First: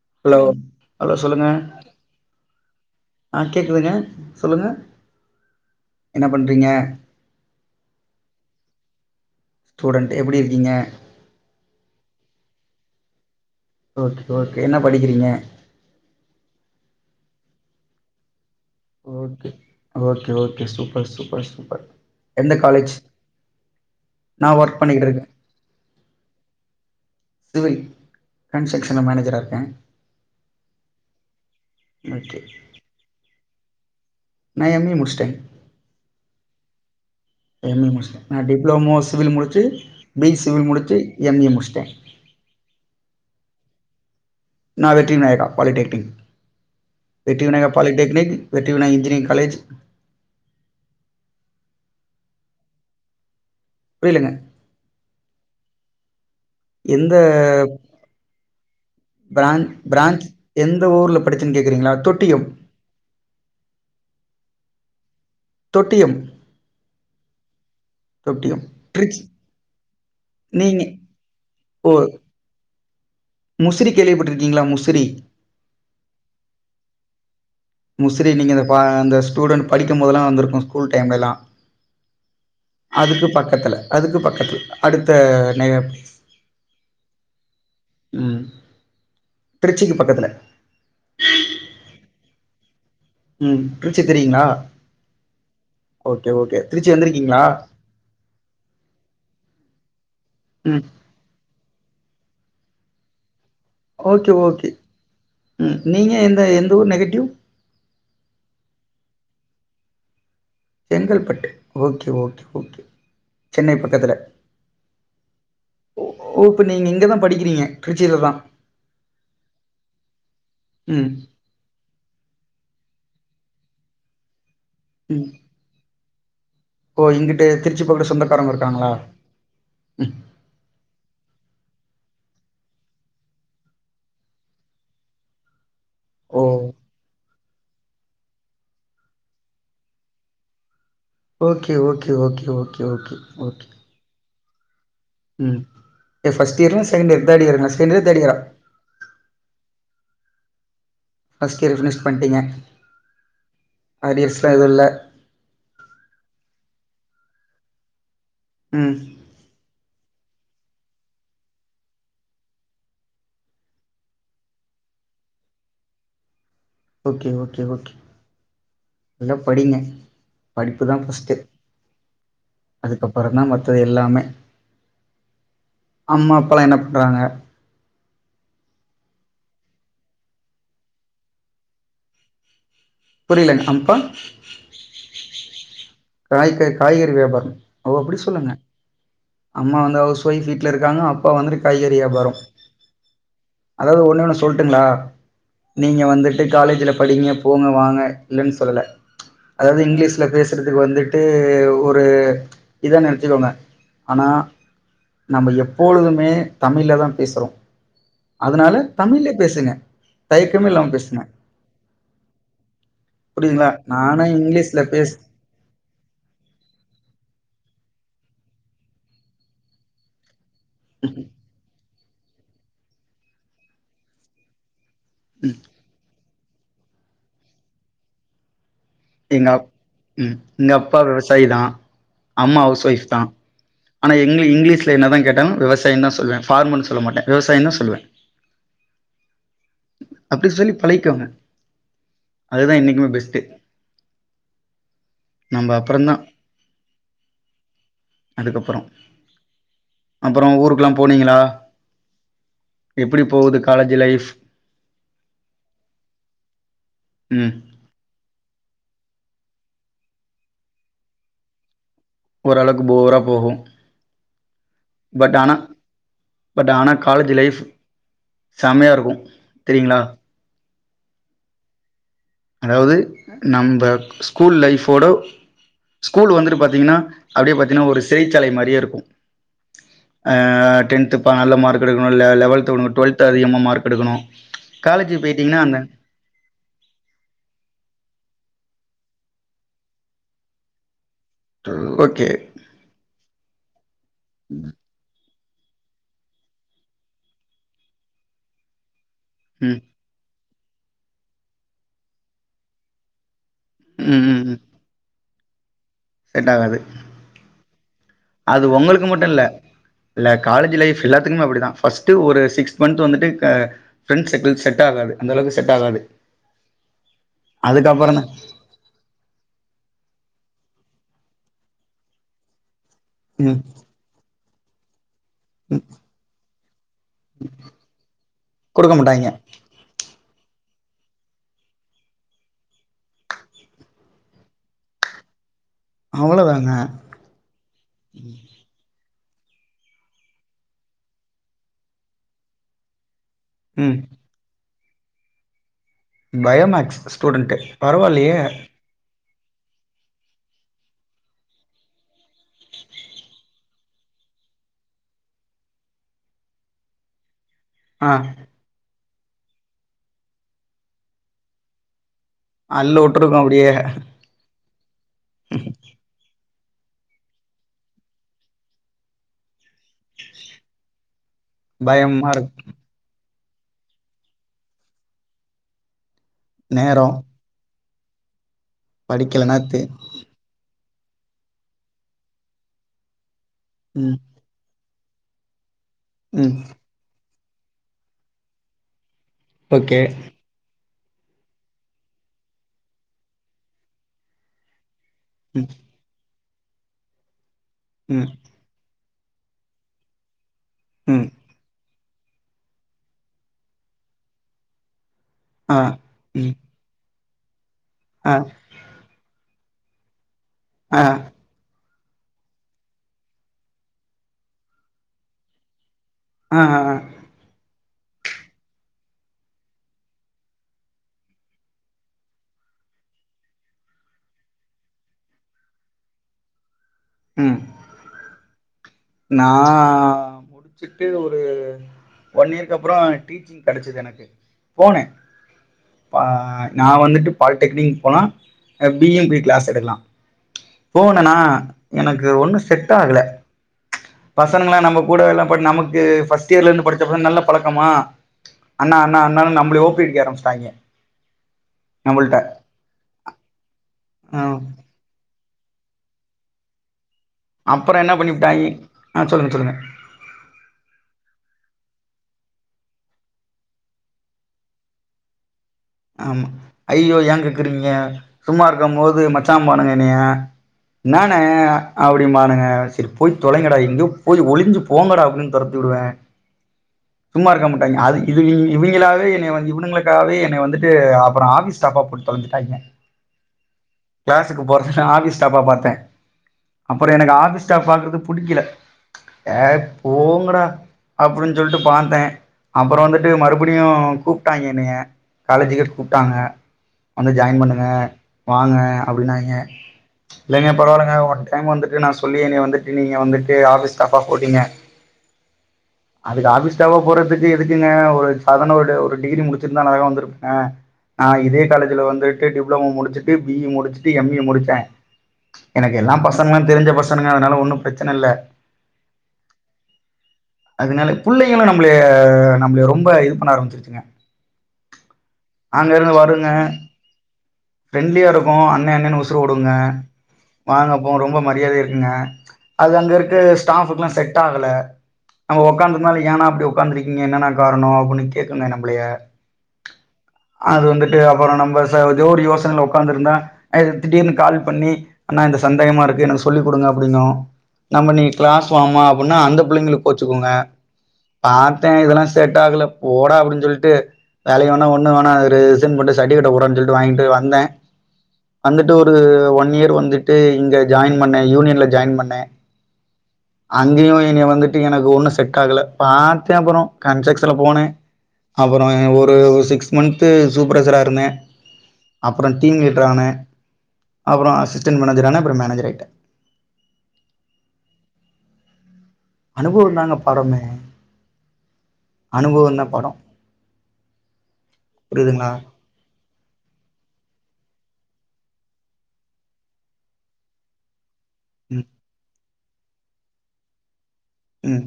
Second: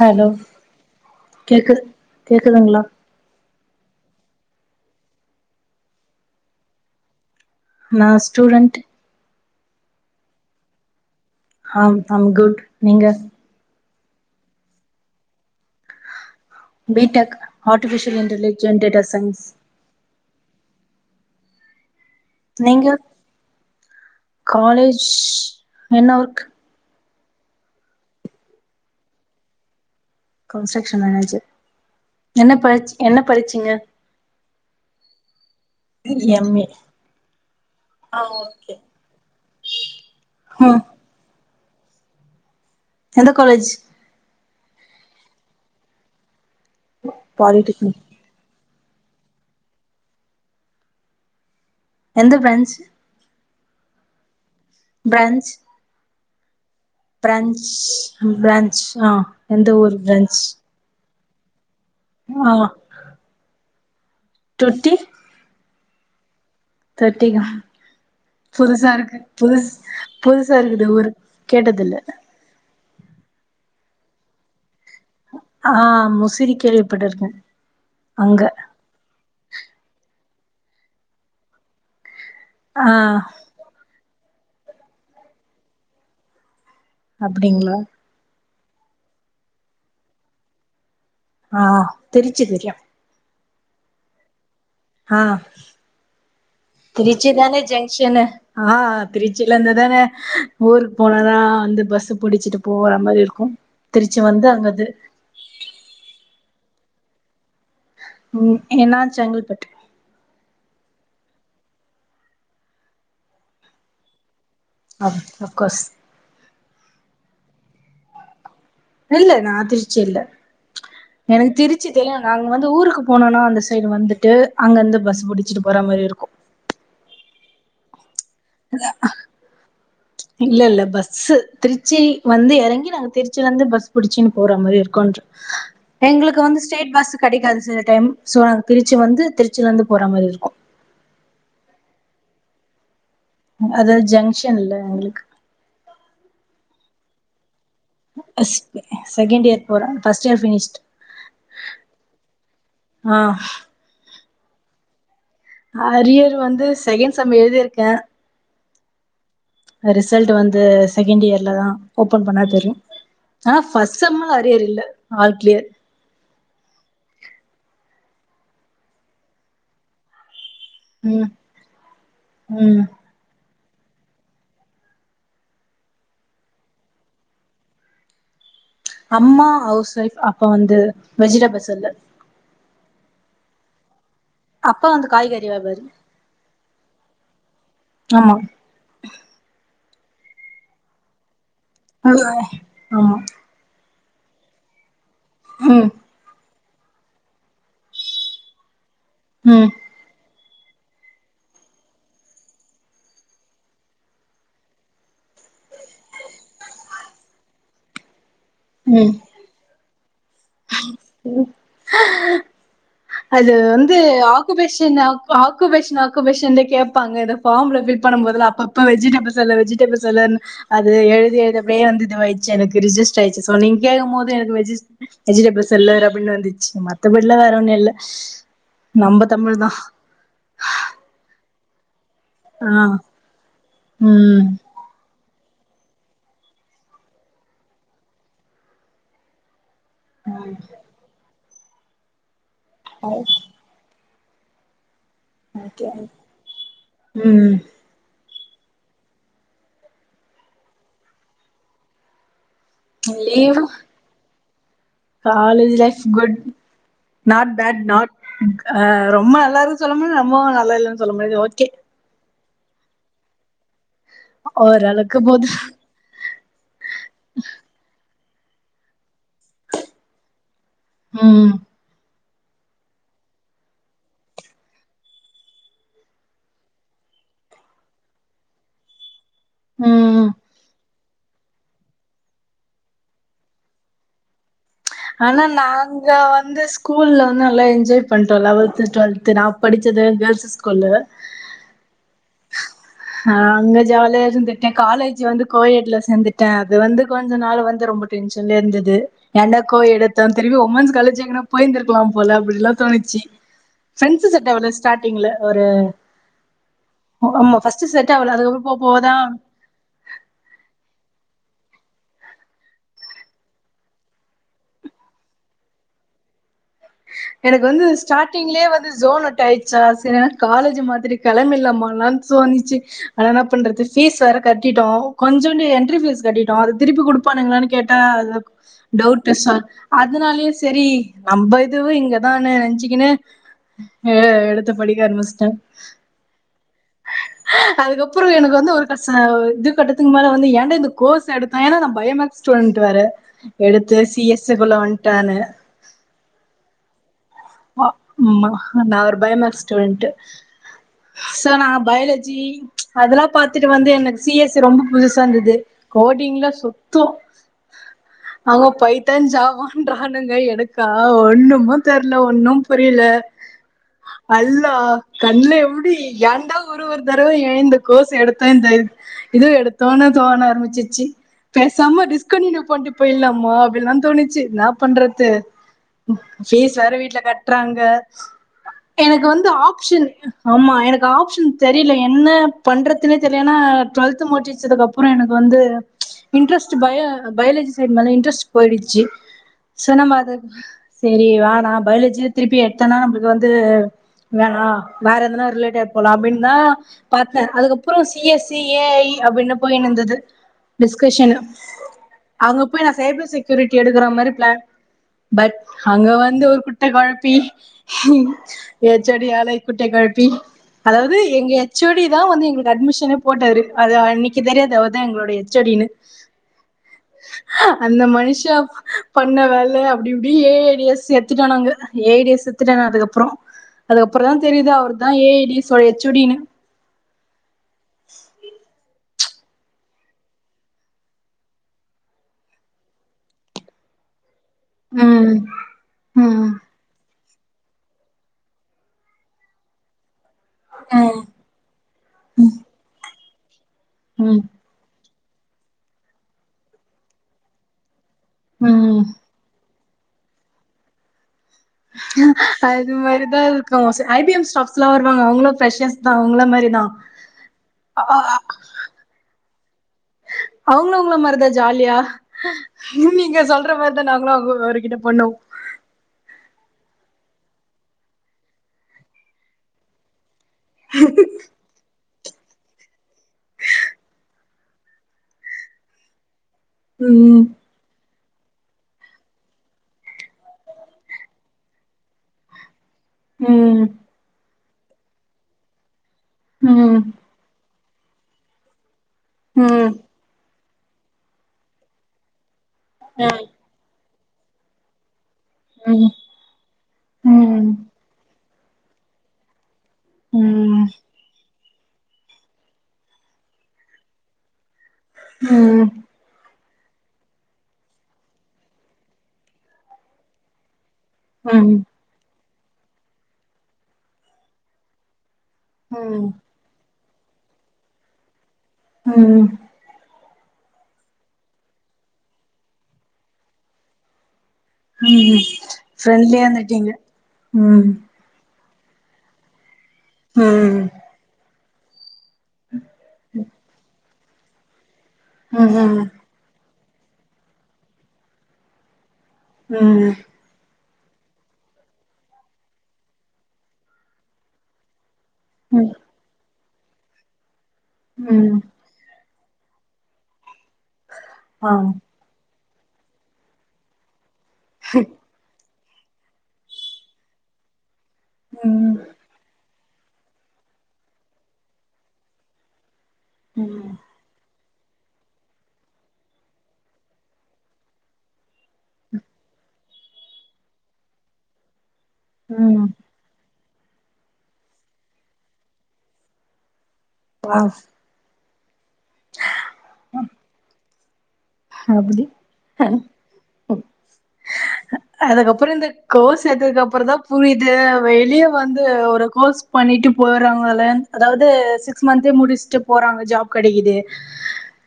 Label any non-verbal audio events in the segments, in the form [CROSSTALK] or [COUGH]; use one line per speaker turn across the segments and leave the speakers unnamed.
Hello
hello சொல்லுங்க
கேக்குது கேக்குதுங்களா
ஆ கேக்குதுங்க சொல்லுங்க என்ன பண்றீங்க
நான் ஸ்டூடெண்ட்
ஸ்டூடண்டட் எப்படி இருக்கீங்க
ஆஹம் ஹம் குட் நீங்க
ஓகே ஓகே என்ன படிக்கிறீங்க
B Tech artificial intelligence data science
okay okay okay super super super எந்த
நீங்க
காலேஜ் நா ஒர்க்
காலேஜ்
பண்ணிக்கிட்டு இருக்கே
என்ன ஒர்க்
சிவில் கன்ஸ்ட்ரக்க்ஷன்ல மேனேஜரா இருக்கே
கன்ஸ்ட்ரக்க்ஷன் மேனேஜர்
ஓகே
என்ன படிச் என்ன படிச்சிங்க
நா எம் இ முடுச்சுட்டங்க
எம் ஏ
எம் ஏ
ஆ
முடின் நான்
ஓகே
டிப்ளோமோ சிவில் முடிச்சு பி இ சிவில்
ம்
முடிச்சு எம் இ முடுச்ட்ட சரி
எந்த காலேஜ்
நா வெற்றி விநாயகா பாலிடெக்னிக் வெற்றி விநாயகா பாலிடெக்னிக் வெற்றி வினா இன்ஜீனிரிங் காலேஜ்
எந்த பிரண்ச்
ஃபீலுங்க
பிராஞ்ச்
எந்த
பிரஞ்ச் பிரஞ்ச் னா ஆஹ் எந்த ஊர் பிரன்ச்
[UNINTELLIGIBLE] கேக்கறிங்களா தொட்டியும்
தொட்டி
தொட்டியம்
தொட்டிகம்
தொட்டியம்.
புதுசா இருக்கு
ட்ரிச்
புதுஸ் புதுசா
நீங்க
இருக்குது ஊர்
ஓ!
கேட்டதுல்ல
முசிறி கேள்விப்பட்டிர்க்கீங்ளா முஸ்
ஆ முசிறி கேள்விப்பட்டிர்க்கே
முசிறி நீங்க அந்த பா அந்த ஸூடண்ட் படிக்கும்போதெல்லா வந்துர் நு ஸ்கூல் டைம்லலா
ஆ
அதுக்கு பக்கத்துல அதுக்கு பக்கத்தில் அடுத்த நேய
அப்டிங்ளா
ட்ருச்சிக்கு பக்கத்துல
ஆ திருச்சு தெரியு
உம் ட்ருச்சு தெரியீங்ளா
ஹா திருச்சி தானே ஜங்க்ஷனு ஹா திருச்சில இந்து தானே
ம்.
ஊருக் போனாதா வந்து பஸ்ஸு புடிச்சிட்டு போற மா இருக்கு திருச்சி
ஓகே
வந்து
ஓகே
அங்கது
உம் நீங்க எந் த எந்த ஊர் நெகட்டிவ்
உம் எனா Chengalpattu
Chengalpattu okay okay okay Chennai பக்கத்துல
அஃப் அஃப் கோஸ்
ஓ ஓ இப்ப நீங்க இங்கதா படிக்கிறீங்க திருச்சில தா
இல்ல நா திருச்சி இல்ல
ம்
எனக்கு திருச்சி தெரியு நாங்க வந்து ஊருக் க்கு போனனா அந்த சைடு வந்துட்டு அங்க இருந்து பஸ்
ம்
புடிச்சிட்டு போற மாரி இருக்கு
ஓ இங்கிட்டு திருச்சி போகிட சொந்தக்
இல்லல்ல பஸ்சு திருச் ச்சி வந்து எறங்கி நாங்க திருச்சில இருந்து பஸ் பிடிச்சின்னு போற மாரி இருக்கு எங்களுக்கு
ஓ
வந்து ஸ்டேட் பஸ் கெடைக்காது சில டைம் சோ நாங்க திருச்சி வந்து திருச்சில இருந்து போற மாரி இருக்கு
okay okay okay okay okay okay
அதாது ஜங்ஷன் இல்ல எங்களுக்கு
இது ஃபர்ஸ்ட் இயரா செகண்ட் இயர் தேட் இயருங்ளா
செகெண்ட் இயர் போர first year finished
first year finish பன்ட்டீங்க
ஆ
அரியர்ஸ் இப்ப அதுல்ல
சம் எழுதிருக்க
ம்
அ ரிசல்ட்டு வந்து செகண்ட் இயர்லதா ஓப்பன் பண்ணா தெரியு ஆ ஃபஸ்ட் செம்ல அரியர் இல்ல all clear
okay okay okay நல்லா படிங்க படிப்புதா
ம்
ஃபஸ்ட்டு
ம்
அதுக்கப்பறந்தா மத் பது எல்லாமே அம்மா அப்பாலா என்ன பண்றாங்க
அம்மா அவுஸ் ஒய்ஃப் அப்பா வந்து வெஜிடபிள் செல்லர்
புரியலங் அப்பா
அப்பா வந்து காய்கறி வியாபாரி
காய்க காய்கறி வியாபாரொ ஓ அப்டி
ஆமா
சொல்லுங்க அம்மா மா வந்து ஹவுஸ் ஒய்ஃப் வீட்ல இருக்காங்க அப்பா வந்துட்டு காய்கறி
[UNINTELLIGIBLE] ஆமா
அதாவ்து ஒண்ணே ஒண்ணு சொல்ட்டுங்ளா
ம்
நீங்க வந்துட்டு காலேஜுல படிங்க போங்க வாங்க இல்லன் சொல்லல
ம்
அதாவ்து இங்லீஷ்ல பேஸ் துக்கு வந்துட்டு ஒரு இதா நெனச்சிக்கோங்க ஆனா நம்ப எப்போழுதுமே தமிழ்லதா பேசுறோ அதுனால
ம்
தமிழ்லயே பேசுங்க தயக்கமே இல்லாம பேசுங்க
அது
புரியுதுங்களா
வந்து
நானா இங்கிலீஷ்ல
ஆக்குபேஷன்
பேச
ஆக் ஆக் குபேஷன் ஆக்குபெஷன்ல கேப்பாங்க எதா ஃபாம்ல ஃபில் பண்ணம் போதுல்லா அப்பப்ப வெஜிடேபிள் செல்லர் வெஜிடேபிள் செல்லர்னு அது எழுதி எழுதப்படியே வந்து இதுவாயிட்ச்சி எனக்கு ரிஜிஸ்ட்ராயிட்ச்சி ஸோ நீங் கேக்கம் போது எனக்கு வெஜிஸ் வெஜிடேபிள் செல்லர் அப் பின்னு வந்துச்சு மத்தப்படிலா வேற ஒன்னு இல்ல ஸ்
எங்க அப் ம் எங்க அப்பா விவசாயிதா அம்மா ஔஸ்
ஆ
ஒய்ஃப்தா ஆனா இங்லி
ம்
இங்லீஷ்ல என்னதா கேட் டாலு விவசாயிந்தா சொல்லுவ ஃபார்மர்னு சொல்ல மாட்ட விவசாயந்தா சொல்லுவ அப்டி சொல்லி பழயிக்கோங்க அதுதா என்னைக்குமே பெஸ்ட்டு நம்ம
ஓகே
அப்புறம்தான்
ம்
அதுக்கப்பறொ அப்றொ ஊருக்குல்லா போனீங்களா எப்டி போவுது
leave
college life
college life good
ம்
நாட் பேட் நாட் ஆ ரொம்ப நல்லா இருக்குன் சொல்ல முடியாது ரொம்பவு நல்லா இல்லனு சொல்ல முடியாது ஓகே
ஒரளக்கு போரா போகூ
ஓரளவுக்கு
பட்
போது
ஆனா பட் ஆனா காலேஜ் லைஃப் செமையா இருக்கூ தெரியுங்ளா
ம்
அதாவ்து நம்ப ஸ்கூல் லைஃபோட ஸ்கூல் வந்துட்டு பாத்தீங்னா அப்டியே பாத்தீங்னா ஒரு சிறைச்சாலை மாரியே இருக்கூ
ம்
ஆ டென்த்துப் ப நல்ல மார்க் எடுக்கணூ லெ லெவல்த் [UNINTELLIGIBLE] டுவெல்த் அதிகமா மார்க் எடுக்கணு காலேஜு
ஆனா
போயிட்டீங்கன்னா அந்த
நாங்க வந்து ஸ்கூல்ல நல்லா என்ஜாய் பண்டோம் லெவல்து டுவெல்து நா படிச்சது கேர்ள்ஸு ஸ்கூலு
ஓகே
நா அங்க ஜாலியா இருந்துட்டே காலேஜ் வந்து கோயட்டுல சேந்துட்டே அது வந்து கொஞ்சோ நாள் வந்து ரொம்ப டென்ஷன்லெயே இருந்துது
ம்
கோஎட் எடுத்தோன் திரும்பி உமன்ஸ் காலேஜ் எங்கனா போய்ந்திருலாம் போல அப்டிலா தோணிச்சி
ம்
ஃப்ரண்ட்ஸ்
ம்
செட்
ம்
ஆவல ஸ்டாடிங்ல ஒரு
செட் ஆகாது
ஆமா ஃபர்ஸ்ட் செட் ஆவல அதுக்கப்றோ
அது
போக
உங்களுக்கு
போகதா
மட்டுல்ல இல்ல காலேஜ் லைஃப் சிலப் பின் அப்டித்தா ஃபஸ்டூ ஒரு சிக்ஸ் மந்த் வந்துட்டு க ஃப்ரண்ட்ஸ் சர்கிள் செட் ஆகாது அந்தளவுக்கு செட் ஆகாது
எனக்கு வந்து
அதுக்கப்புறந்தா
ஸ்டாட்டிங்லயே வந்து ஜோன் அவுட் ஆயிச்சா செ ஆ காலேஜு மாத்திட்டு கெளம்பிட்லாமான் தோணிச்சி ஆனா என்ன
ம்
பண்றது ஃபீஸ் வேற கட்டிட்டோ கொஞ்சூண்டு
ம்
என்ட்ரி ஃபீஸ் கட்டிட் தாதுப் திருப்பி குடுப்பானுங்களானு கேட்டா
குடுக்க
டவுட்
மாட்டாய்ங்க
சார் அதுனாலே சரி நம்ப இத் இதுவு இங்கதானு நினச்சுகனே எ எடுத்து படிக்க ஆரம்பிச்ட்டே
அவ்ளோதா
அதுக்கப்றோ எனக்கு வந்து ஒரு கஸ் ஸ்னே இதுக்கட்டத்துக்கு மேல வந்து ஏன்டா இந்த கோர்ஸ் எடுத்தே ஏனா நா பயோமேக்ஸ் ஸ்டூடெண்ட் வேற
ம்
எடுத்து சி எஸ் குள்ள வன் ட்டானு
பயோமேக்ஸ் ஸ் டூடெண்ட் பரவால்லயே
ஆமா, நான் ஒரு பயோமேக்ஸ் ஸ்டூடெண்ட்டு ஸ்சோ நா பயாலஜி அதெல்லா பாத்துட்டு வந்து எனக்கு சிஎஸ்சு ரொம்ப புதுசா இருந்தது கோடிங்ல சுத்தோ
ஆ
அவங்க பைப் டன் ஜாவான்றானுங்க எனக்கா ஒண்ணுமு தெர் ல ஒன்னு புரியல
அல்ல உட்ருக்கு அப்டியே
அல்லா கண்ணல எப்டி ஏண்டா ஒரு ஒரு தடவ எ இந்த கோர்ஸ் எடுத்த இந்த இது எடுத்தோன்னு தோண ஆரம்பிச்சிச்சு பேசாம
பயமா இருக்கு
டிஸ்கண்டினியூ பண்ட்டு போய்லாம் மா அப்டின்லா தோணிச்சு என்னா பண்றது ம் சார்
நேரோ
வீட்ல கட்றாங்க எனக்கு வந்து
படிக்கலனா தி
ஆப்ஷன் ஆமா எனக் ஆப்ஷன் தெரில என்ன பண்றதுனேத் தெர்ல ஏன்னா
ம்
டுவெல்த் முடிச்சசதுக்கு அப் அப்றோ எனக்கு வந்து
ம்
இன்ட்ரெஸ்ட் பய அ பயாலஜி சைடு மேல இன்ட்ரஸ்ட் போய்டுச்சி
ஓகே
சொனமாத செரி வார் நா பயாலஜி திருப்பி எடுத்தன்னா அப்ப இது வந்து வேணா வேற எதுனா
ம்
ரிலேட்டட் போலா அப்டின்னு நா பாத்த அதுக்கப்புறோ சி
ம்
எஸ் சி ஏ ஐ அப்ப இன்ன போயினுந்தது
ம்
டிஸ்கஷன்னு அவங்க போய் நா சைபர் செக்யூரிட்டி எடுக்கற மாரி ப்ளன் பட்
ஆ
அங்க வந்து ஒ
ம்
பாத்தி ம்
ஆ ஆ
ஏச்சொடி ஆலை குட்டய் கொழ்ப்பி
ஆ
அதாவது எங்கய எச் ஓ டி தா வந்து எங்களுக்கு அட்மிஷனே போட்டாரு அது அன்னிக்கு தெரியாது அவர்தா எங்களோட எச் ஓ டி னு
ஆ ஆ ஆ
அந்த மனுஷா பண்ண வேல அப்டி இப்டியே எடிய செத் த்துட்டோ நாங்க ஏ ஏ டி எஸ் செத்துட்டே நா அதுக்கப்றொ அதுக்கப்பறோ தா தெரியுது அவர்தா ஏ ஏ டி எஸ் ஓட எச் ஓ டி னு
ம் நா முடிச்சுட்டு ஒரு ஒன் இயர்க்கப்றோ டீச்சிங் கெடச்சதெனக்கு போன
ம் ம்
நா வந்துட்டு பால்டெக்னிக் போலா ஹ பி இ போய் க்ளாஸ் எடுக்லா போனனா எனக்கு ஒன்னு செட்டா டாகல
ம்
பசனுங்ளா நம்போ கூட எல்லா பட் நமுக்கு ஃபஸ்டியர்லிருந்து படிச்சப்ப நல்லா பழக்கமா அண்ணா
ம்
அண்ணா அண்ணானு நம்மளயோ [UNINTELLIGIBLE] ஆரம்ச்சிட்டாய்ங்க
ஹ அது மாரிதா இருக்கு ஸு ஐ பி
ஆ
எம் ஸ்டாஃப்ஸ்லா வருவாங்க அவுங்ளு ஃபிரஷர்ஸ் தா உங்கள மாரி தா
அப்பற என்ன பண்ணிபுட்டாய்ங்கி ஆ சொல்லுங்க சொல்லுங்க
அவுங்ளு உங்கள மாரிதா ஜாலியா நீங்க சொல்ற மார்தா நாங்களு அவுங்கொ அவுர்கிட்ட பண்ணோ
ஆமா ஐயயோ ஏங் கேக்குறீங்க சும்மா இருக்கம் போது மச்சாம்பானுங்க என்னய என்னானே அப்படிம்பானுங்க செரி போய் தொலைங்கடா எங்கோ போய் ஒளிஞ்சு போங்கடா அப்டின் தொரத்தி உடுவ
ம்
சும்மா இருக்க மாட்டாய்ங்க அது இது இ இவிங்களாவே என்னைய வந் இவனுங்களுக்காவே என்னைய வந்து ட்டு அப்பறொ ஆஃபீஸ் ஸ்டாஃப்பா போட்டு தொலஞ்சுட்டாய்ங்க
ம்
க்ளாஸ் க்கு போறதில்ல ஆஃபிஸ் ஸ்டாஃப்பா பாத்தே
ம்
அப்பறொ எனக்கு ஆஃபிஸ் டாஃப் பாக்கறது புடிக்கல ஏய்
ம்
போங்கடா அப்டின்னு சொல்ட்டு பான்த்த அப்பறொ வந்துட்டு
ம்
மறுபடியு கூப்ட்டாங்க என்னைய காலேஜ்க்கே கூப்ட்டாங்க வந்து ஜாயின்
ம்
பண்ணுங்க வாங்க அப்படின்னாங்க
ம்
இல்லைங்க
ம்
பரவாயில்லங்க வண்ட் டைம் வந்துட்டு நா சொல்லி என்னய வந்துட்டு நீங்க வந்துட்டு ஆஃபீஸ் ஸ்டாஃபாக போட்டீங்க அதுக்கு ஆஃபிஸ் ஸ்டாப்பா போட்றதுக்கு எதுக்குங்க ஒரு சாதாரண ஒரு டிகிரி முடிச்சிருந்தா இந்நேரம் வந்திப்ப ஆ ஆ இதே
ம்
காலேஜுல வந்து டு டிப்ளமோ முடிச்சிட்டு பி இ முடிச்சிட்டு எம் ஏ முடிச்ச எனக்கு எல்லா
ம்
பசங்களு தெரிஞ்ச பசங் பண்ணுங்க அதுனால ஒன்னும் ப்ரச்சன இல்ல
ம்
அதுனால புள்ளைங்களு நம்ளைய நம்ளைய ரொம்ப இது பண்ண ஆரம்ச்சிருச்சுங்க
ம் ம் ஃப்ரெண்ட்லியா இந்துட்டீங்க ம்
அண்ண அண்ணன்னு உசுர விடுங்க
ம்
வாங்க போங்க ரொம்ப மரியாதையா இரு க்குங்க அது அங்க இருக்க ஸ்டாஃபுக்லா செட் ஆகல நம்ம
ம்
உக்காந்தனாலி ஏனா அப் டி உக்காந்துருக்கிங்க என்னன்னா காரண அப்டினு கேக்குங்க நம்மளய
ம் ம்
அது வந்துட்டு அப்புற நம்ம எதோ ஒரு யோசனையில உக்காந்து இருந்தா நைட் திடீர்னு கால் பண்ணி அண்ணா இந்த சந்தேகமா இருக்கு எனக்கு சொல்லிக் குடுங்க அப்டிங்கு நம்ம நீ
ம்
கிளாஸ் வாமா அப்பன்னா அந்த பிள்ளைங்களுக் கோச்சுக்குங்க
ஆ
பாத்தே இதெல்லா செ ட் ஆகல போடா அப்டின் சொல்ட்டு வேலையு வேணா ஒண்ணு வேணா இரு போட்டு சட்டிஃபிகேட்ட குட்றான் சொல்லிட்டு வாங்கிட்டு வந்த வந்துட்டு
ம்
ஒரு ஒன் இயர் வந்துட்டு இங்க ஜாயின் பண்ணே யூனியன்ல ஜாயின் பண்ணே
ம்
அங்கியு எனிய வந்துட் டு எனக்கு ஒண்ணு செட் ஆகல பாத்தே அப்பறொ கண்செக்ஸன்ல போனே அப்பறொ ஒர் ஒரு சிக்ஸ் மன்த்து சூப்பரசரா இருந்த அப்ற டீம்
ம்
லீடரான அப்புற அசிஸ்டன்ட் மேனேஜர் ஆன அப்றொ மேனேஜர் ஆயிட்ட
ஆ
அனுபவந்தாங்க பாடமே
அப்டி
அனுபவந்தா பாடோ புரியுதுங்களா
அதுக்கப்பறொ இந்த கோர்ஸ் சேத்ததுக்கு அப்பறந்தா புரியி இது வெளிய வந்து ஒரு கோர்ஸ் பண்ணிட்டு போறாங்கள அதாவது
ம்
சிக்ஸ் மந்தே முடிஷ் டு போறாங்க ஜாப் கடக்கிது
ம்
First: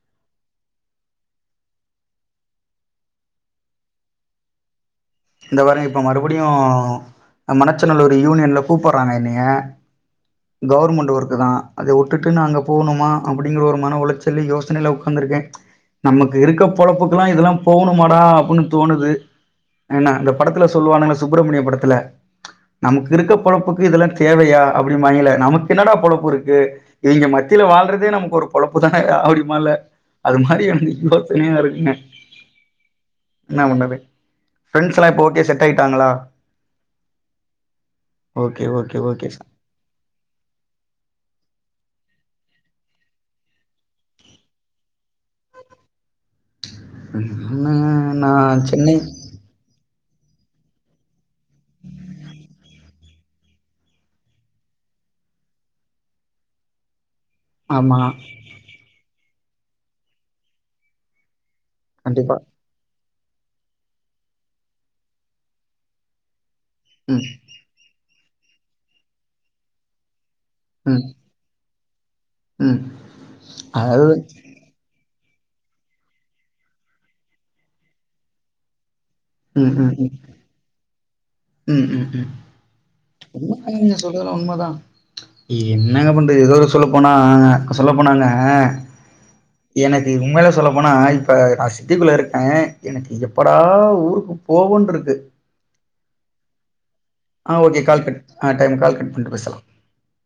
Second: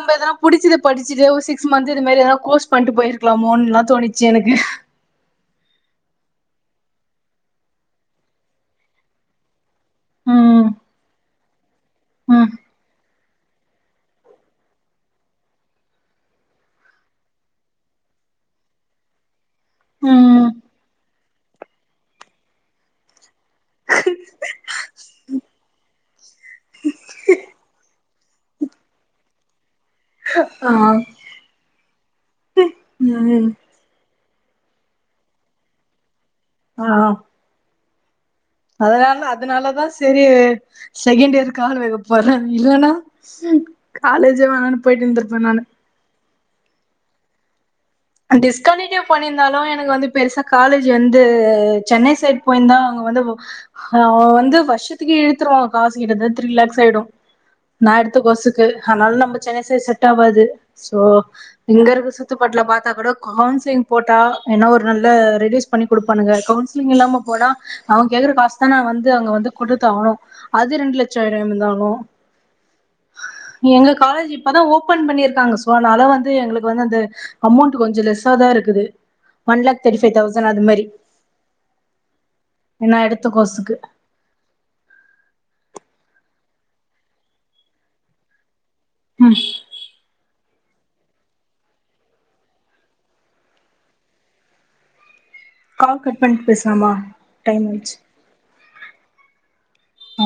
ப்ப தான் புடிச்சிதுப் படிச்சுட்டு ஒரு சிக்ஸ் மந்த் இது மேரி எதா கோர்ஸ் பண்ட்டு போயிருக்லாமோன்லான் தோணிச்சு எனக்கு
இந்த வாறொம் இப்ப மறுபடியும் மனச்சநல்லூர் யூனியன்ல கூப்பற்றாங்க என்னய
ம்
கவுர்மண்டு ஒர்க்கு தான் அத உட்டுட்டு நா
ம்
அங்க போவுணுமா அப்புடிங்குற ஒரு மன உளச்சலே யோசனைல ஒக்காந்துருக்கேன் நம்மக்கு இருக்க பொழப்புக்குலாம் இதல்லாம் போவுணுமாடா அப்புன்னு தோணுது ஏனா இந்த
ம்
படத்துல சொல்லுவானுங்கஸ் சுப்ரமணிய படத்துல நமக்கு இருக்க பொழப்புக்கு இதல்லாம் தேவையா அப் ப்டிம்பாய்கல்ல நமக்கு என்னடா பொலப்பு ருக்கு இவிங்க மத்தில வால்றதே நமக்கு ஒரு பொலப்பு தானயா அப்டிம்பால்ல அது மாரி
ஆ
எனக்கு யோசனயா இருக்கு
ம்
ன்னா பண்ணது ஃப்ரெண்ஸ் எல்லாம் ஓகே செட் ஆயிட்டாங்களா
ஆ ஆ
ஓகே ஓகே
அதனால
ஓகே சார்
அதனால தான் ச செரீ செகண்ட் இயருக்காலு வெக போறன் இல்லனா காலேஜே வேணானு போயிட்டு இந்துருப்பன் நானு
[INAUDIBLE] நா
ஆ
சென்னை
டிஸ்கண்டினியூ பண்ணிர்ந்தாலும் எனக்கு வந்து பெருசா காலேஜ் வந்து சென்னை சைட் போயிந்தான் அங்க வந்து அவன் வந்து வர்ஷத்துக்கே இழுத்துருவான் காசு கிட்டத த்ரீ லேக்ஸ் ஆயிடும் நா
ஆமா
எடுத்த கொசுக்கு அத்னால நம்ப சென்னை சைட் செட் ஆவாது சோ இங்கர்க சுத்து
கண்டிப்பா
பட்ல பாத் தகுட கோவன்ஸ்லிங் போட்டா என்ன ஒரு நல்ல ரெடுஸ் பண்ணி கொடுப்பானுக கவுன்ஸ் ஸ்லிங் இல்லாம
ம்
போன்னா அவுங் கேக்குற காஸ்தா நா வந்து அங்க வந்து குடுத்தோ ஆகணு அது ரெண்டு
ம்
லெட்சோ வேற இதாகு
ம்
எங்க
அதாவது
காலேஜ் இப்பதா ஓப்பன் பண்ணிருக் னாங்க சோ னால வந்து எங்ளுக்கு வந்து அந்த அமௌண்ட் கொஞ்சம் லெஸ்ஸாதா இருக்குது ஒன்
ம் ம்
லேக் தேர்ட்டி
ம்
ஃபைவ் தௌசண்ட் அது மாரி
ம் ம் ம்
நா எடுத்த
[INAUDIBLE]
கோர்ஸுக்கு
நீங்க சொல்றதல்லா உண்மைதா என்னங்க பண் றது ஏதோ ஒரு சொல்ல போனா சொல்லபோனாங்க
ம்
எனக்கு உன்மல சொல்ல போனா இப்ப நா சிட்டிகுள்ள இருக்க எனக்கு எப்படா ஊருக் போவோன்ருக்கு
கால் கட் பண்ட்டு பேஸ்லாமா
ஆ ஓகே கால் கட் ஆ டைம் கால் கட் பண்ணிட்டு பேசலா
அ